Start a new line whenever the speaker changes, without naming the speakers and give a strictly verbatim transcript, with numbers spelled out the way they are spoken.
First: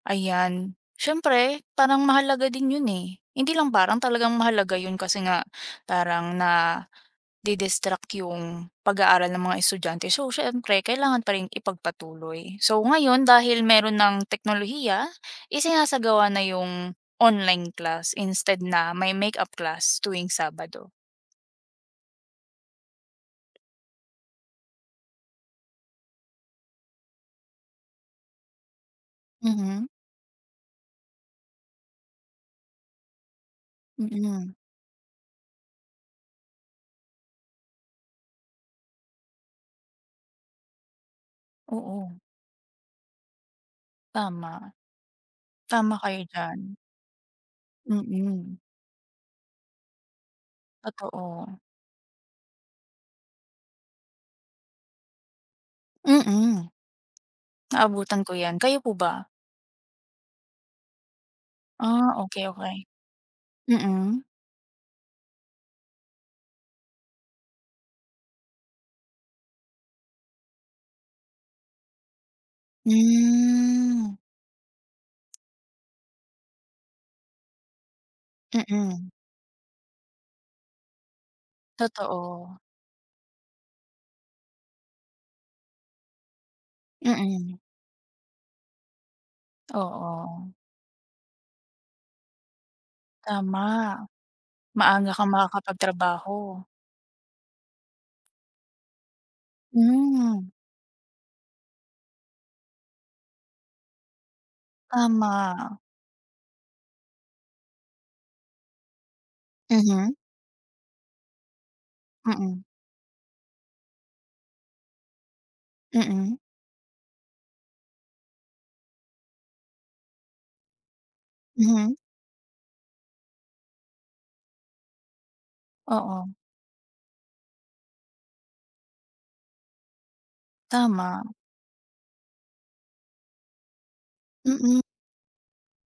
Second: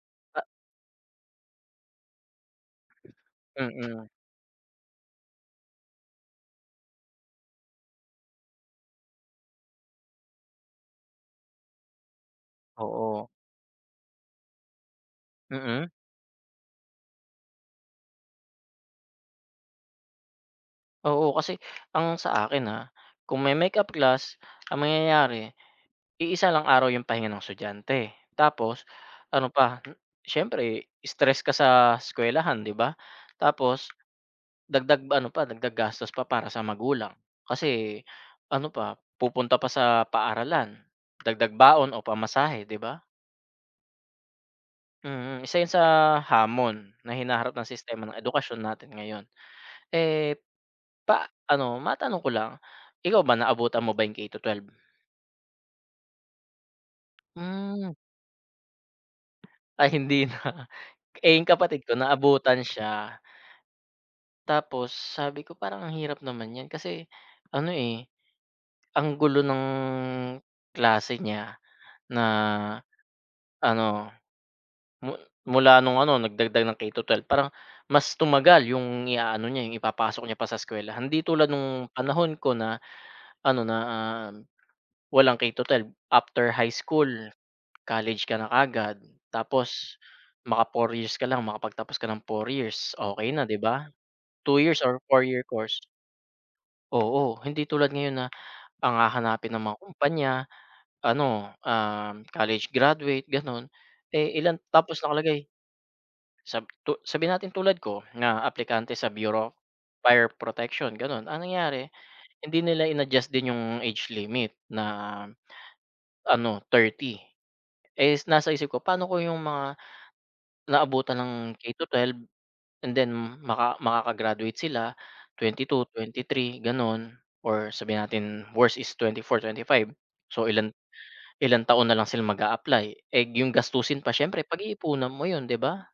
Ah.
Ayan. Siyempre parang mahalaga din yun eh. Hindi lang parang,
Mm.
talagang mahalaga yun. Kasi nga parang nadi-distract yung pag-aaral ng mga estudyante. So siyempre kailangan pa rin ipagpatuloy. So ngayon
Oo.
dahil meron ng teknolohiya,
Mm.
isinasagawa na yung online class instead na may makeup class tuwing Sabado.
Oo, kasi ang sa akin, ah, kung may makeup class ang mangyayari iisa lang araw yung pahinga ng estudyante. Tapos ano pa
Mhm.
siyempre stress ka sa eskuwelahan di ba? Tapos
Mm.
dagdag ano pa dagdag gastos pa para sa magulang. Kasi ano pa pupunta pa sa paaralan, dagdag baon, o
Oo.
pamasahe, di ba?
Tama.
Mm, isa yun sa
Tama kayo diyan.
hamon na hinaharap ng sistema ng
Mm.
edukasyon natin ngayon. Eh, pa
Totoo.
ano matanong ko lang, ikaw ba naabutan mo ba yung K to twelve?
Mm.
Hmm.
Naabutan ko yan. Kayo po ba?
Ay hindi na. Eh, yung kapatid ko
Ah, okey
naabutan
okey.
siya.
Mm.
Tapos sabi ko, parang ang hirap naman niyan. Kasi ano eh ang gulo ng, klase niya, na ano.
Hmm.
Mu mula nung ano nagdagdag ng K to twelve parang mas tumagal yung
Mm.
iaano niya yung ipapasok niya pa sa eskwelahan. Hindi tulad nung panahon ko
Totoo.
na ano na walang K-12 after high school,
Mm.
college ka na kaagad. Tapos
Oo.
maka four years ka lang makapagtapos ka ng four years okey na di
Tama,
ba? two years or
maaga
four
kang
year course.
makakapagtrabaho.
Oo, hindi tulad ngayon na ang hahanapin ng mga kumpanya
Hmm.
ano ah, college graduate ganon. Eh ilan tapos nakalagay.
Tama.
Sab tu sabihin natin tulad ko na aplikante sa bureau of
Mhm.
fire protection ganun. Ang nangyari hindi
Mm.
nila in-adjust din yung age limit na,
Mm.
ano thirty. Eh, nasa isip ko paano kong yung mga naabutan ng K to
Mhm.
twelve and then maka makaka-graduate sila twenty-two,
Oo.
twenty-three ganun. Or sabihin natin worse is twenty-four, twenty-five, so ilang
Tama.
ilang taon na lang sila mag-apply eh yung gastusin pa siyempre
Mm.
pag-iipunan mo yun di ba?